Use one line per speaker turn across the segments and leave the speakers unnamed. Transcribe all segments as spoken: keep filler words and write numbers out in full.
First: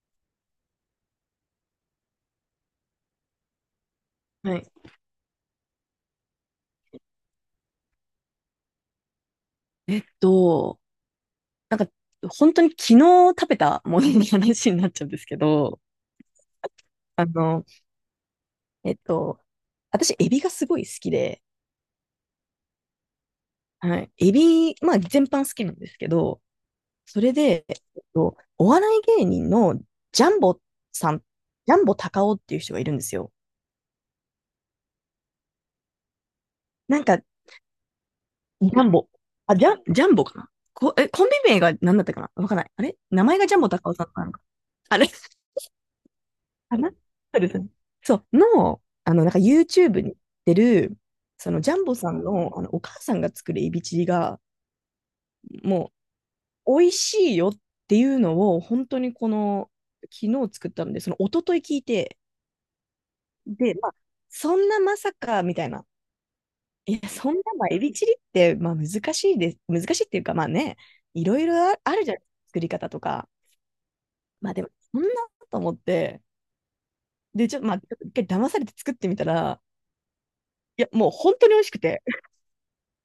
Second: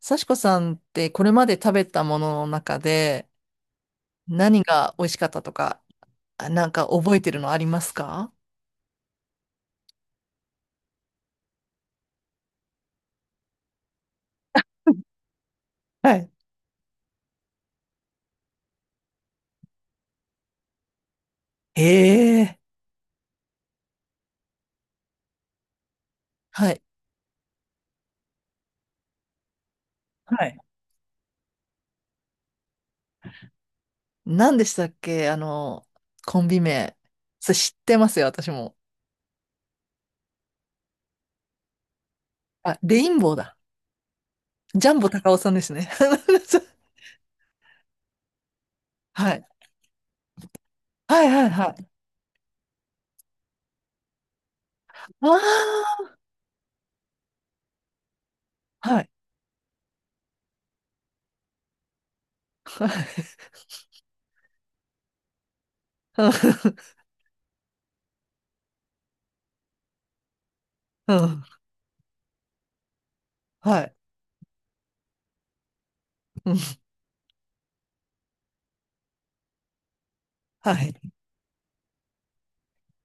幸子さんって、これまで食べたものの中で
は
何
い。
が美味しかったとか、あなんか覚えてるのありますか？
えっと、なんか、本当に昨日食べたものの話になっちゃうんですけど、
はい。
あの、えっと、私、エビがすごい好きで。
ええ。
はい。エビ、まあ、全般好きなんですけど、
はい。
それで、えっと、お笑い芸人のジャン
はい。
ボさん、ジャンボ高尾っていう人がいるんですよ。
何でしたっけ、あの、コンビ名。
なんか、ジ
それ知ってますよ、私も。
ャンボ。あ、ジャン、ジャンボかな。こ、え、コンビ名が何だったかな、わかんない。
あ、
あれ、
レイン
名
ボー
前がジ
だ。
ャンボ高尾さんなのか。
ジャ
あ
ン
れ
ボ高尾さんですね。
かな。そうですね。そう、の、あの、な
は
んか
い。
YouTube に出る、
はいはい
その
は
ジャン
い。
ボさんの、あのお母さんが作るエビチリが、も
あ
う、美味しいよっていうのを、本
あ、
当
はい。
にこの、昨日作ったので、その一昨日聞いて、
はい。
で、まあ、そんなまさか、みたいな。い
う
や、そんな、まあ、エビチリって、まあ、難しいです。難しいっていうか、まあね、いろい
ん、
ろああるじゃない、作り方とか。
はい。
まあ、でも、そんなと思って、
うん、
で、ちょっと、まあ、ちょっと一回騙されて作ってみたら、
は
いや、
い。
もう本当に美味しくて、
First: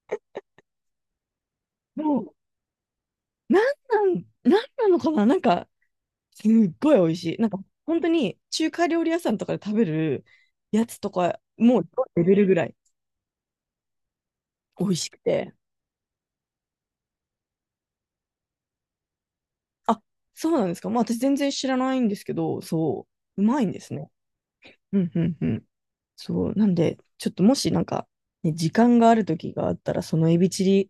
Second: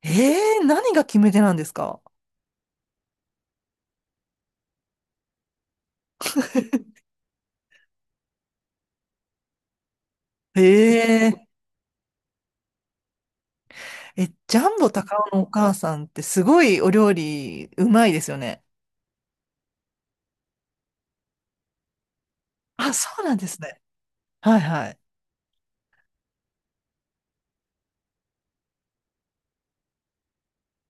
ええ、何が決め手なんですか？
もう、なんなん、なんなのかな、なんか、すっごい美 味しい。なんか、本当に中華料理屋さんとかで食べるやつと
え。
か、
え
もうレベルぐらい
え、ジャン
美
ボ
味し
高
く
尾のお
て。
母さんってすごいお料理うまいですよね。
あ、そうなんですか。まあ、私全然知らないんですけど、
あ、
そ
そうなん
う、う
で
ま
す
いん
ね。
ですね。
はいはい。
うん、うん、うん。そう、なんで、ちょっと、もしなんか、ね、時間がある時があったら、そのエビチリ、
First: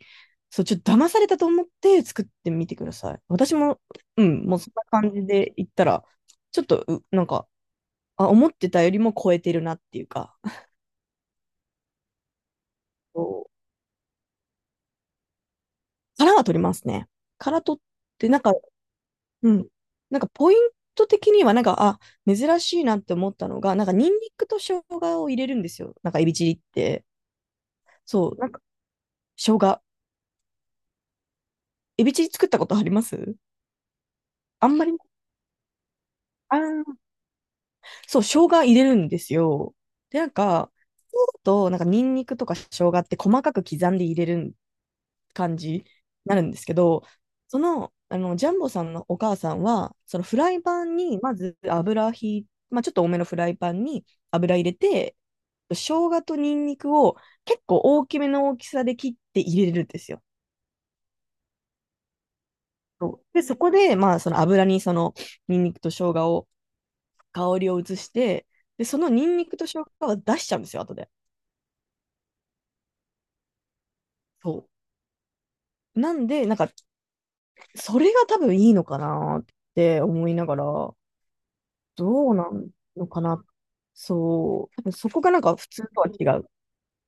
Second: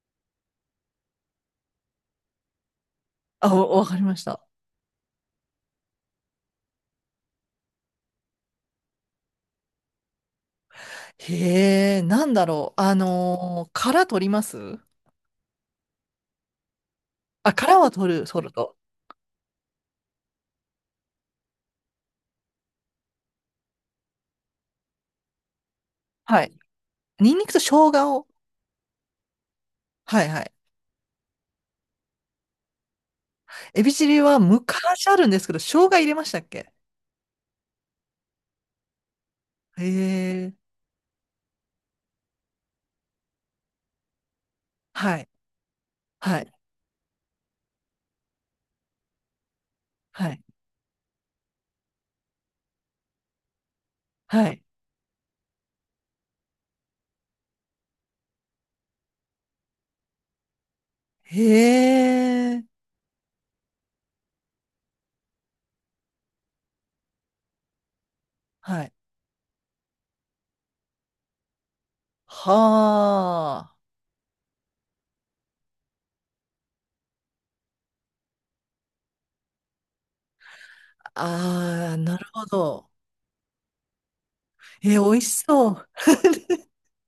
そう、ちょっと騙されたと思って作ってみてください。
あ、
私
お
も、
わかりまし
う
た。
ん、もうそんな感じで言ったら、ちょっと、うなんか、あ、思ってたよりも超えてるなっていうか、あ
へえ、なんだろう。あ
と
のー殻取ります？
殻は取りますね。
あ、
殻取
殻
っ
は取る、
て、なん
取
か、
ると。
うん。なんかポイント的には、なんか、あ、珍しいなって思ったのが、なんかニンニクと生姜を入れるんですよ、なんかエビ
は
チリ
い。
って。
ニンニクと生姜を。
そう、なんか生姜。
はいはい。
エビチリ作ったことあります？
エビチリは
あんまり、
昔あるんですけど、生姜入れましたっ
あー
け？
そう、生姜入れるんですよ。
へ
で、なん
え。
か、そうだと、なんかニンニクとか生姜って細かく刻んで入れるん
はい、
感じにな
は
るん
い、
ですけど、その、あのジャンボさんのお母さんは、その
は
フ
い、
ライパンにまず油ひい、まあ、ちょっと多めのフライパンに
は
油
い。
入れて、生姜とニンニクを結構大きめの大きさで切って入れるんですよ。
へえ、
そうで、そこで、まあ、その油にそのニンニクと生姜を、香りを移して、
は
で、
い。
そのニンニクと生姜は出しちゃうんですよ、後で。
はあ。
そう。なんで、なんか、それが多分いいのかなって思いながら、
ああ、なる
どうな
ほ
ん
ど。
のかな。そう。多分
え
そ
ー、美
こ
味
がなん
し
か普
そ
通
う。
とは違う。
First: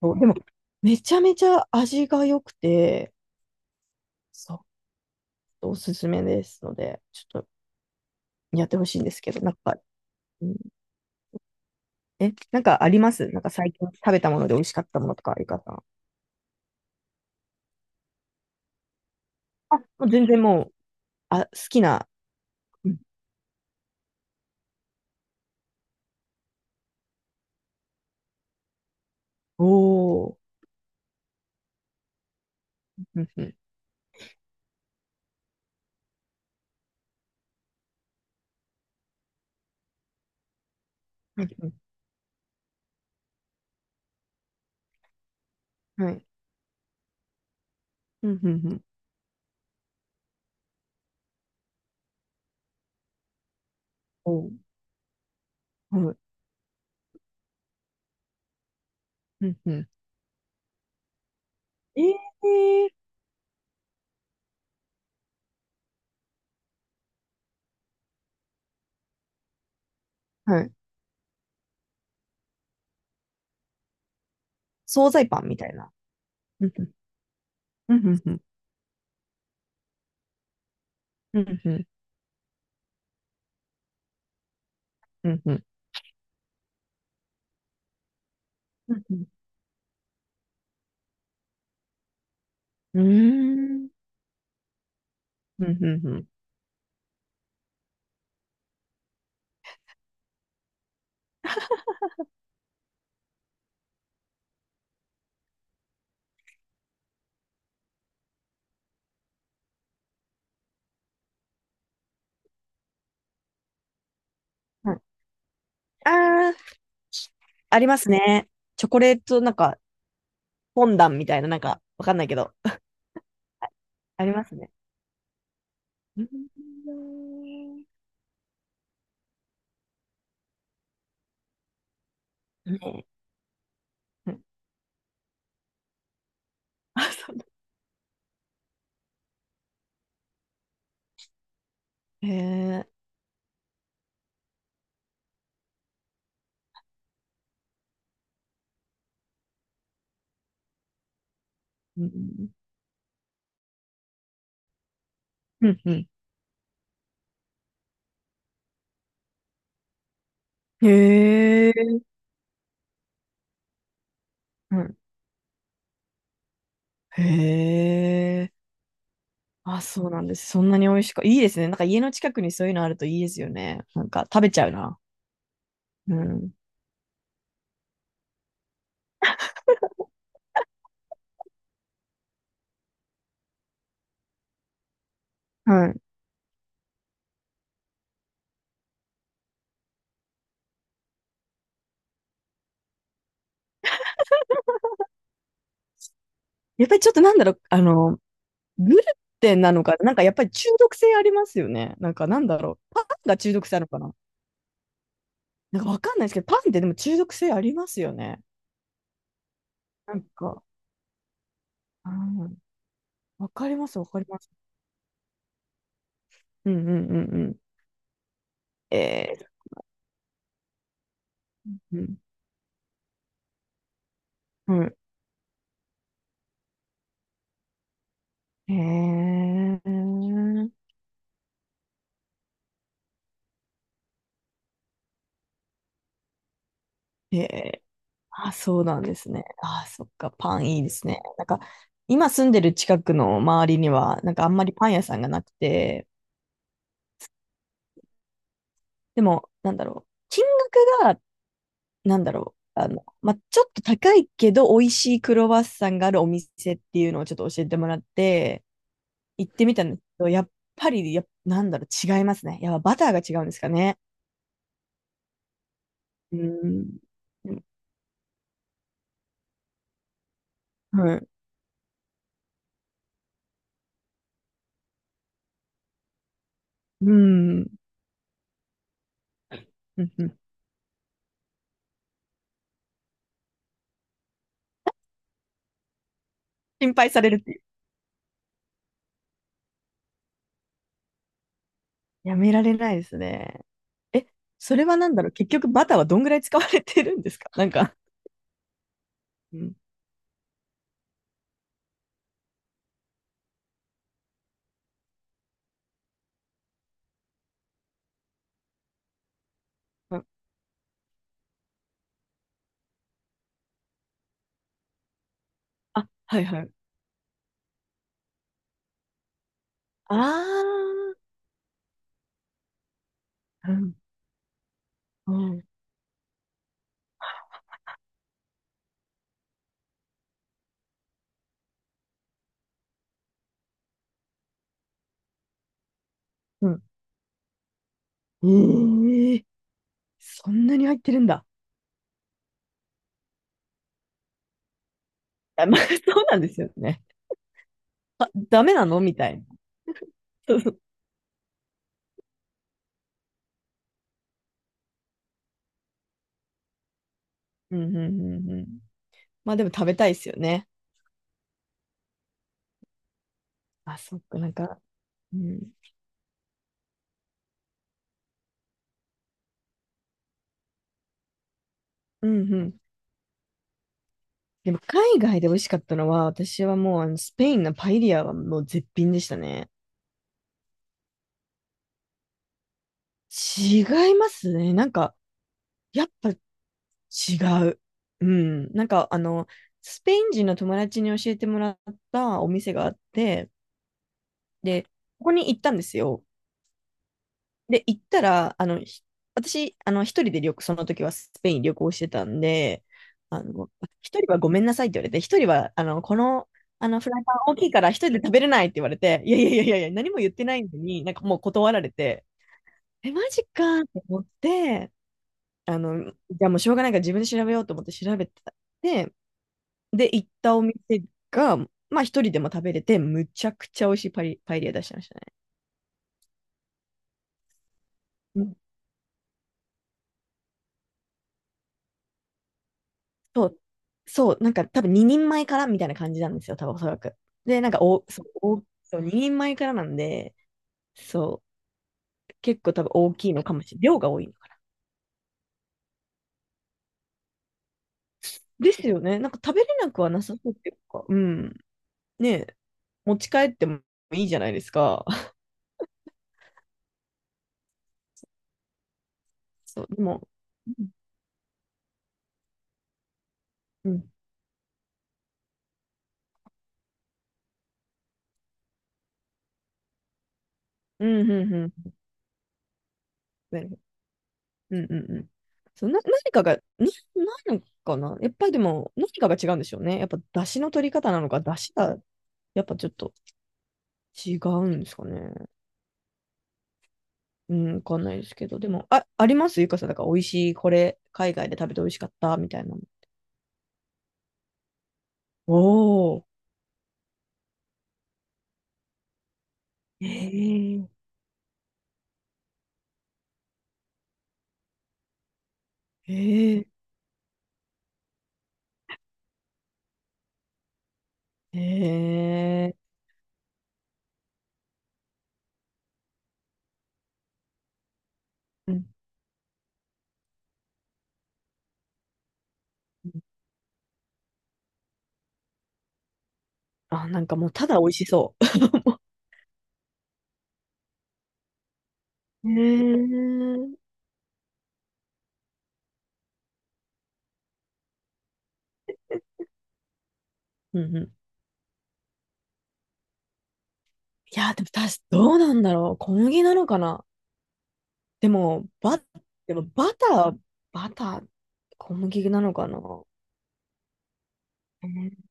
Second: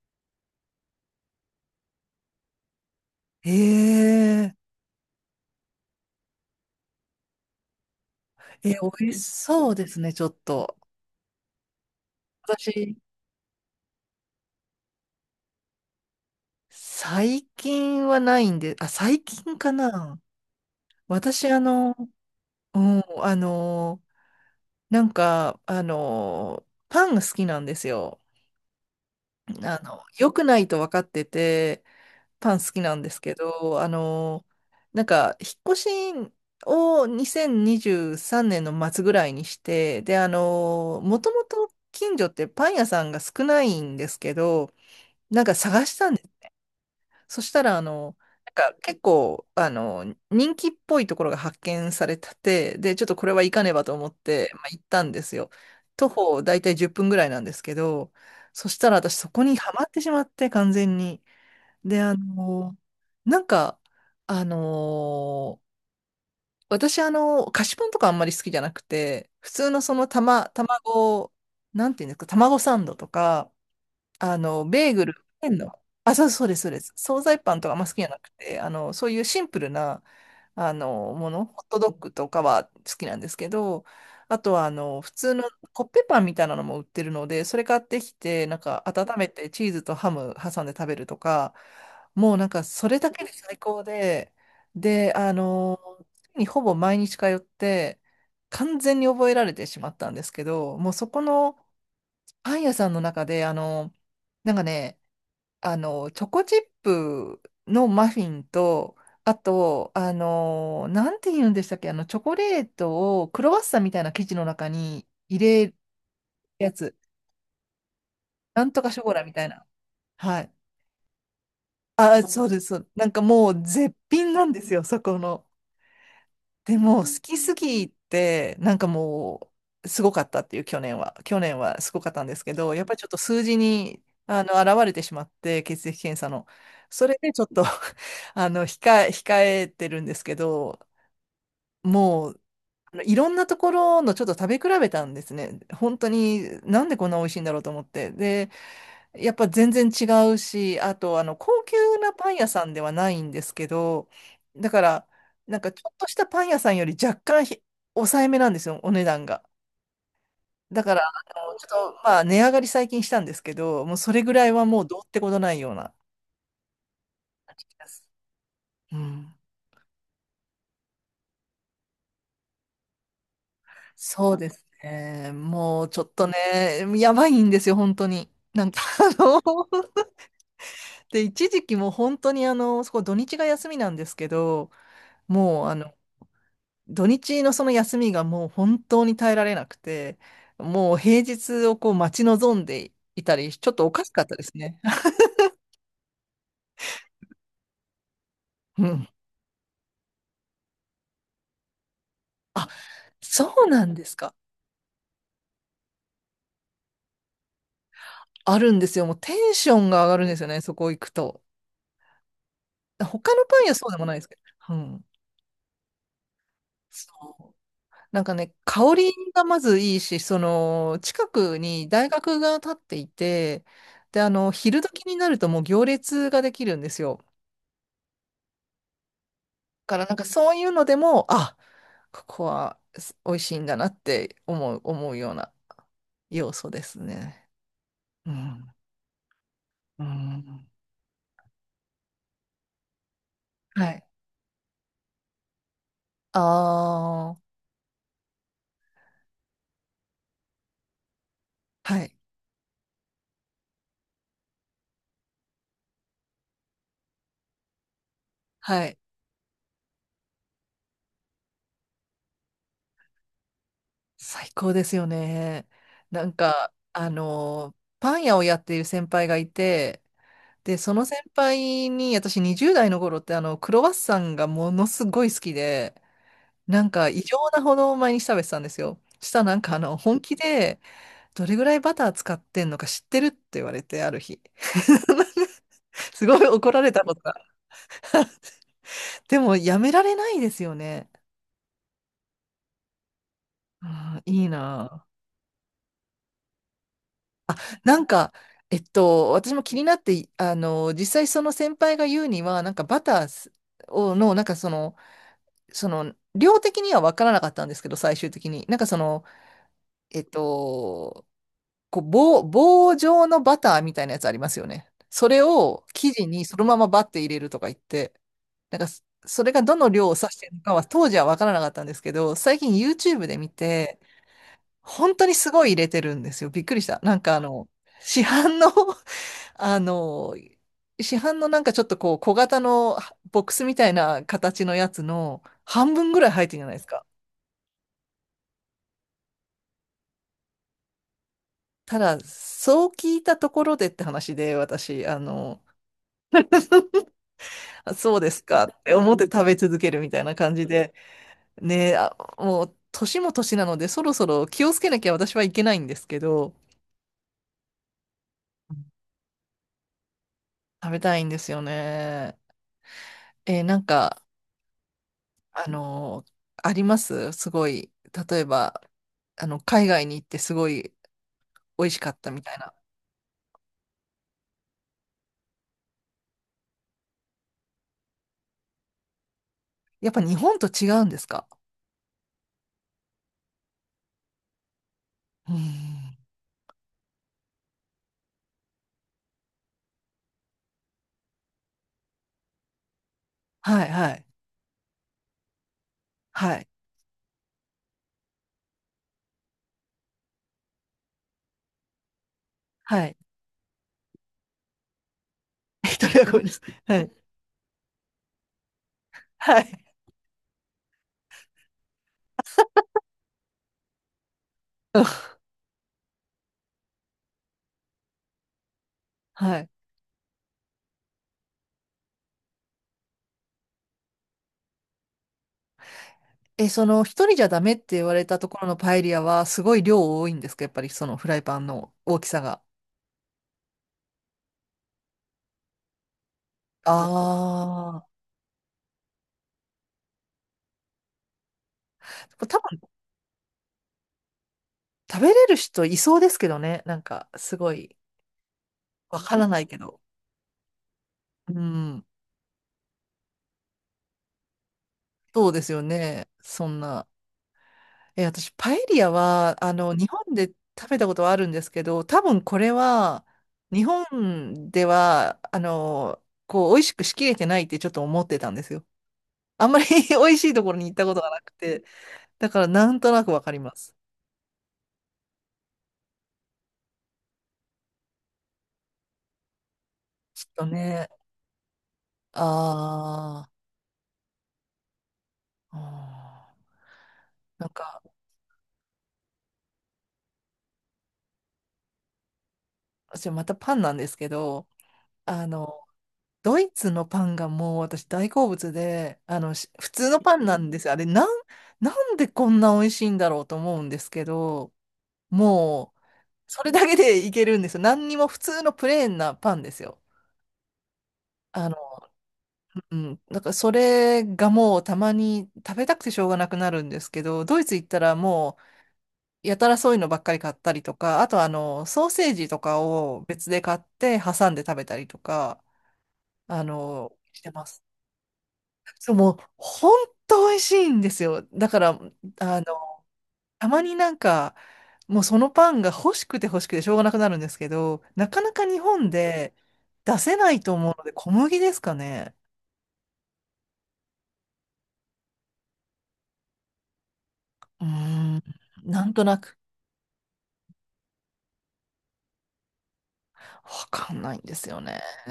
そうでも、めちゃめちゃ味が良くて、
え。え
そう、おすすめですので、ちょっとやっ
え、
てほしいん
美
で
味
す
し
けど、なん
そう
か、
ですね、ちょっ
うん、
と。
え、なんかあ
私、
ります？なんか最近食べたもので美味しかったものとか、ゆかさん。
最近はないんで、あ、最近か
あ、もう
な。
全然もう、あ、好
私、あ
き
の、
な。
う
うん、
ん、あの、なんか、あの、パンが好きなんですよ。
お
あの、良
お。
くないと分かってて、パン好きなんです
うん、
け
うん。
ど、あの、なんか、引っ越しをにせんにじゅうさんねんの末ぐらいにして、で、あの、もともと近所ってパン屋さんが少ないんですけど、なんか探した
は
んで
い。
す。そしたら、あの、
うん、う
な
ん、う
んか
ん。
結構、あの、人気っぽいところが発見されてて、で、ちょっとこれは行かねばと思っ
お
て、
ー、
まあ、行ったんですよ。徒
はい。
歩大体じゅっぷんぐらいなんですけど、そしたら私そこ
う
に
ん、
は
う
まっ
ん。
てしまって、完全に。で、
え
あの、
えー、
なんか、あの、私、あの、菓子パンとかあんまり好きじゃなくて、普通のそのたま、
はい。
卵、なんていうんですか、卵サンドとか、あの、ベーグ
惣
ル、
菜パ
ペ
ンみ
ン
たい
の、
な。
あ、そうそうです、
う
そう
ん、
で
うん。
す。惣菜パンとかあんま好
う
きじ
ん、
ゃ
う
な
ん、
く
うん。
て、あの、そういうシンプルな、あの、も
う
の、ホ
ん、
ッ
う
ト
ん、
ドッグとかは好きなんですけど、あとは、あの、普
う
通
ん、
の
うん。
コッペパンみたいなのも売ってるので、それ買ってきて、なんか
うん、
温
うん。
めてチーズとハム挟んで食べるとか、もうなんかそれ
うー
だけで最高
ん、
で、で、あ
う
の、
ん、うん。うん。
月にほぼ毎日通って、完全に覚えられてしまったんですけど、もうそこの、パン屋さんの中で、あの、なんかね、あの、チョコチップのマフィンと、あと、あの、なんて言うんでしたっけ、あの、チョコレートをクロワッサンみたいな生地の中
はい。
に入れる
あ
や
あ、
つ、
ありますね。
なんと
チョ
か
コ
ショ
レ
コ
ー
ラみ
ト、
たい
なん
な。
か、
はい。
フォンダンみたいな、なんか、わかん
あ、
ないけ
そう
ど、
です。そう、なんかもう絶
あり
品
ま
なん
す
で
ね。
すよ、そこの。
う
でも、好きす
ん。
ぎて、なんかもう、すごかったっていう、去年は。去年はすごかったんですけど、やっぱりち
ね、
ょっと数字に、
うん。
あの、現れてしまって、血液検査の。
あ、
それ
そ
で
う
ち
だ。
ょっと あの、控え、控えてるんですけど、
へ
もう、あ
え。
のいろんなところのちょっと食べ比べたんですね。本当に、なんでこんな美味しいんだろうと思って。で、やっぱ全然違うし、あと、あの、高級
う
なパン屋
ん。
さんではないんですけど、だから、なん
う
かち
ん、
ょ
う
っと
ん。
したパン屋さんより若干ひ抑えめなんですよ、お値段が。だから、あの、ち
へ
ょっ
え。
と、まあ、値上がり最近したんですけど、もうそれぐらいは
う
もう
ん。
どうってことないような感じ
へ
です。
え。
うん。
あ、そうなんです。そんなに美味しくいいですね。なんか家の近くにそういうのあるといいですよね。なんか
そう
食
で
べち
す
ゃうな。
ね。もうちょっ
う
とね、
ん。
やばいんですよ、本当に。なんか、あの、で、一時期もう本当にあの、そこ土日が休みなんですけど、もうあ
は
の、
い。
土日のその休みがもう本当に耐えられなくて、もう平日をこう待ち望んでいたり、ちょっとおかしかったですね。
やっぱりちょっとなんだろう、あの
う
グル
ん。
テンなのか、なんかやっぱり中毒性ありますよね。なんか、なんだ
あ、
ろう。パンが中
そ
毒
う
性ある
な
の
ん
か
で
な？
すか。
なんかわかんないですけど、パンってでも中毒性ありますよね。
あるんですよ。もうテンションが上
な
が
ん
るんですよね、
か、
そこ行くと。
うん、
他の
わ
パン
か
屋
り
そ
ま
うで
す、わ
もない
か
で
り
すけ
ます。
ど。うん。
うん、うん、うん、う
そう、
ん。
なんかね、香
え
りが
ー、
まずいいし、その、近くに
う
大
ん、
学が建っていて、で、あの、
う
昼
ん。
時になるともう行列ができるんですよ。
へえ、
だからなんかそういうのでも、あ、ここはす美味しいんだなって思う、思うような要素ですね。
へ、
う
あ、
ん。
そうなんですね。あ、
う
そっか、パン
ん。
いいですね。なんか、今住んでる近くの周り
は
に
い。
は、なんかあんまりパン屋さんがなくて、
ああ、
でも、なんだろう。金額、
はい。
なんだろう、あの、まあ、ちょっと高いけど美味しいクロワッサンがあるお店っていうのをちょっと教えてもらって、
はい。
行ってみたんですけど、やっぱり、や、なんだろう、違いますね。やっぱバターが違うんですかね。
最高ですよね。なん
う
か、
ん。
あの、パン屋をやっている先輩がいて、で、その
は
先
い。
輩に、私にじゅう代の頃って、あの、クロワッサンがものすごい好きで、なんか
う
異常な
ん。
ほど毎日食べてたんですよ。したらなんか、あの、
うん、
本
う
気
ん。
で、どれぐらいバター使ってんのか知ってるって言われて、ある日。すごい怒られ
心
た
配
こ
さ
と
れ
が。
るっていう。
でも、やめられないですよね。
やめられないですね。
あ
え、
ーいい
それは
な
なんだろう、結局バターはどんぐらい使われてるんですか、
あ。
なんか。
なんか、えっと、私
う
も
ん。
気になって、あの、実際その先輩が言うには、なんかバターをの、なんかその、その、量的には分からなかったんですけど、最終的に。なんかその、
う
え
ん、
っと、こう棒、棒状のバターみたいなやつありますよね。それを
あ、
生地
は
に
い
そ
は
の
い。
ままバッて入れるとか言って、なんかそ、それがどの量を指してるのか
あ
は当時は分からなかったんですけど、最近 YouTube で見
あ。うん。
て、本当にす
う
ごい入れてるんですよ。びっくりした。なんかあの、市販の あの、市販のなんかちょっとこう小型のボックスみたいな形のやつの半分ぐらい入ってるじゃないで
ん。
すか。
うん。ええ、そんなに入ってるんだ。
ただ、そう聞いたところでって話で、私、あの、
あ、まあ、そうなんですよね。
あそうです
ダ
か
メ
っ
な
て
の
思
み
って
たいな。
食べ続けるみたいな 感
そう、
じ
そう、
で、ね、あ、もう年も年なのでそろそろ気をつけなきゃ私はいけないんですけど、
うん、うん、うん、うん。まあでも食べたいですよね。
食べたいんですよね。えーなん
あ、そっ
か、
か、なんか、う
あ
ん、
のーありますすごい、例えば、あの、海外に行ってすごい美味しかっ
う
たみ
ん、
た
う
いな。
ん。でも海外で美味しかったのは、私はもうあのスペインのパエリアはもう絶品でしたね。
やっぱ日本と違うんですか？
違いますね。なんか、
う
やっ
ん。
ぱ違う。うん。なんか、あの、スペイン人の友達に教えてもらったお店があって、
はい、はい、
で、ここに行ったんですよ。
はい、
で、行ったら、あの、ひ私、あの、一人で旅行、その時はスペイン旅行してたんで、
はい。
あの、一人はごめんなさいって言われて、一人は、あの、
一
こ
人はごめん
の、
なさい。
あの、
は
フ
い、
ライパン大きいから一人で食べれないって言われて、いやいやい
は
やいやい
い。
や、何も言ってないのに、なんかもう断られて、え、マジかって思って、
うん、
あの、じゃあもうしょうがないから自分で調べようと思って調べてた。で、
はい。
で、行ったお店が、まあ一人でも食べれて、むちゃくちゃ美味しいパリ、パエリア出してましたね。
え、その、一人じゃダメって言われたところのパエリアは、すごい量多いんですか、やっぱりそのフライパンの大きさが？
そう、そう、なんか多分ににんまえからみたいな感じなんですよ、多分おそ
あ
らく。で、なんか、お、
あ、
そう、お、そう、ににんまえからなんで、そう、
多
結構
分
多分大きいのかもしれない。量が多いのかな。
食べれる人いそうですけどね。なんか、すごい、
ですよね。
わ
なん
か
か
ら
食
な
べ
い
れ
け
なく
ど。
はなさそうっていうか、うん。
うん、
ねえ、持ち帰ってもいいじゃないですか。
そうですよね。そんな。え、私、パエリアは、あ
そう、
の、
で
日
も、
本で
うん、
食べたことはあるんですけど、多分これは、日
うん、
本では、あの、こう、美味しくしきれてないってちょっと思ってたんですよ。あんまり 美味しいところに行った
う
ことが
ん、
な
う
く
ん、う
て。
ん、
だからなんとなくわかり
なる
ま
ほど、
す。
うん、うん、うん。そう、な、何かが、な、ないのかな。やっぱりでも、何かが違うんでしょうね。やっぱ、
ち
出
ょっ
汁
と
の取り
ね、
方なのか、出汁が、
あ
やっぱちょっと
ー
違うんですかね。
あ
う
ー、なん
ん、わか
か、
んないですけど、でも、あ、ありますゆかさん、だから美味しい、これ、海外で食べて美味しかった、みたいなの。
私またパンなんですけど、あの、
おー、
ドイツのパンがもう私大好物で、あの、し普通
え
のパンなんで
え、
すよ。あれ、なん、なんでこんな美味しいんだろうと思うんですけど、もう、そ
え
れ
え、
だけでいけるんですよ。何にも普通のプレーンなパンですよ。あの、
ええ、
うん、だからそれがもうたまに食べたくてしょうがなくなるんですけど、ドイツ行ったらも
うん、
う、やたらそういうのばっかり買ったりとか、あとあの、ソーセージとか
うん、
を別で買って挟んで食べたりとか、あ
あ、
の、
なんか
し
も
て
う、
ま
ただ
す。
美味しそう。
そう、もう、ほんと美味しいんですよ。だから、
え
あの、た
え、
まになんか、もうそのパンが欲しくて欲しくてしょうがなくなるんですけど、なかなか日本で出せないと
う
思う
ん、う
ので、
ん。
小麦ですかね？
いや、でも、たし、どうなんだろう。小麦なのかな。
うー
で
ん、
も、バ、
なんとな
で
く、
も、バター、バター、小麦なのかな。
わかんないんですよね。
ええ、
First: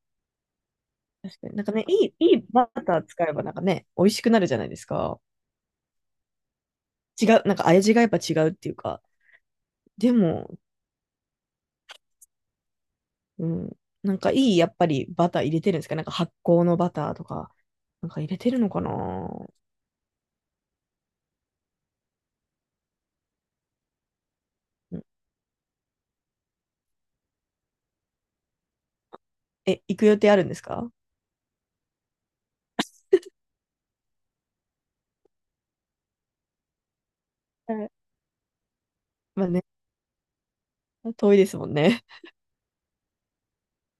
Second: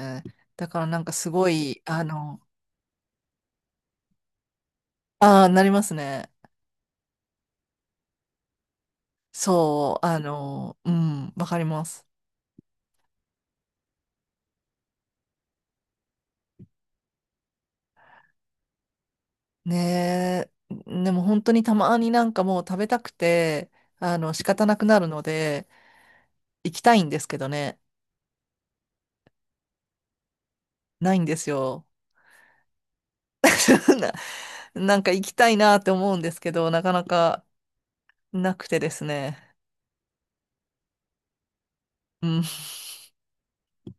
だからなんかす
確か
ご
に。なんか
い、
ね、
あ
いい、い
の、
いバター使えば、なんかね、美味しくなるじゃないですか。
ああ、なりますね。
違う、なんか味がやっぱ違うっていうか。
そう、
で
あ
も、
の、うん、わかります。
うん、なんかいい、やっぱりバター入れてるんですか？なんか発酵のバターとか、なんか入れてるのかな？
ねえ、でも本当にたまになんかもう食べたくて、あの、仕方なく
う
な
ん、
るので、行きたいんですけどね、
え、行く予定あるんですか？
ないんですよ。な、なんか行きたいなって思うんですけど、なかなか
はい、
なくてですね。
まあね、遠いですもんね。
うん。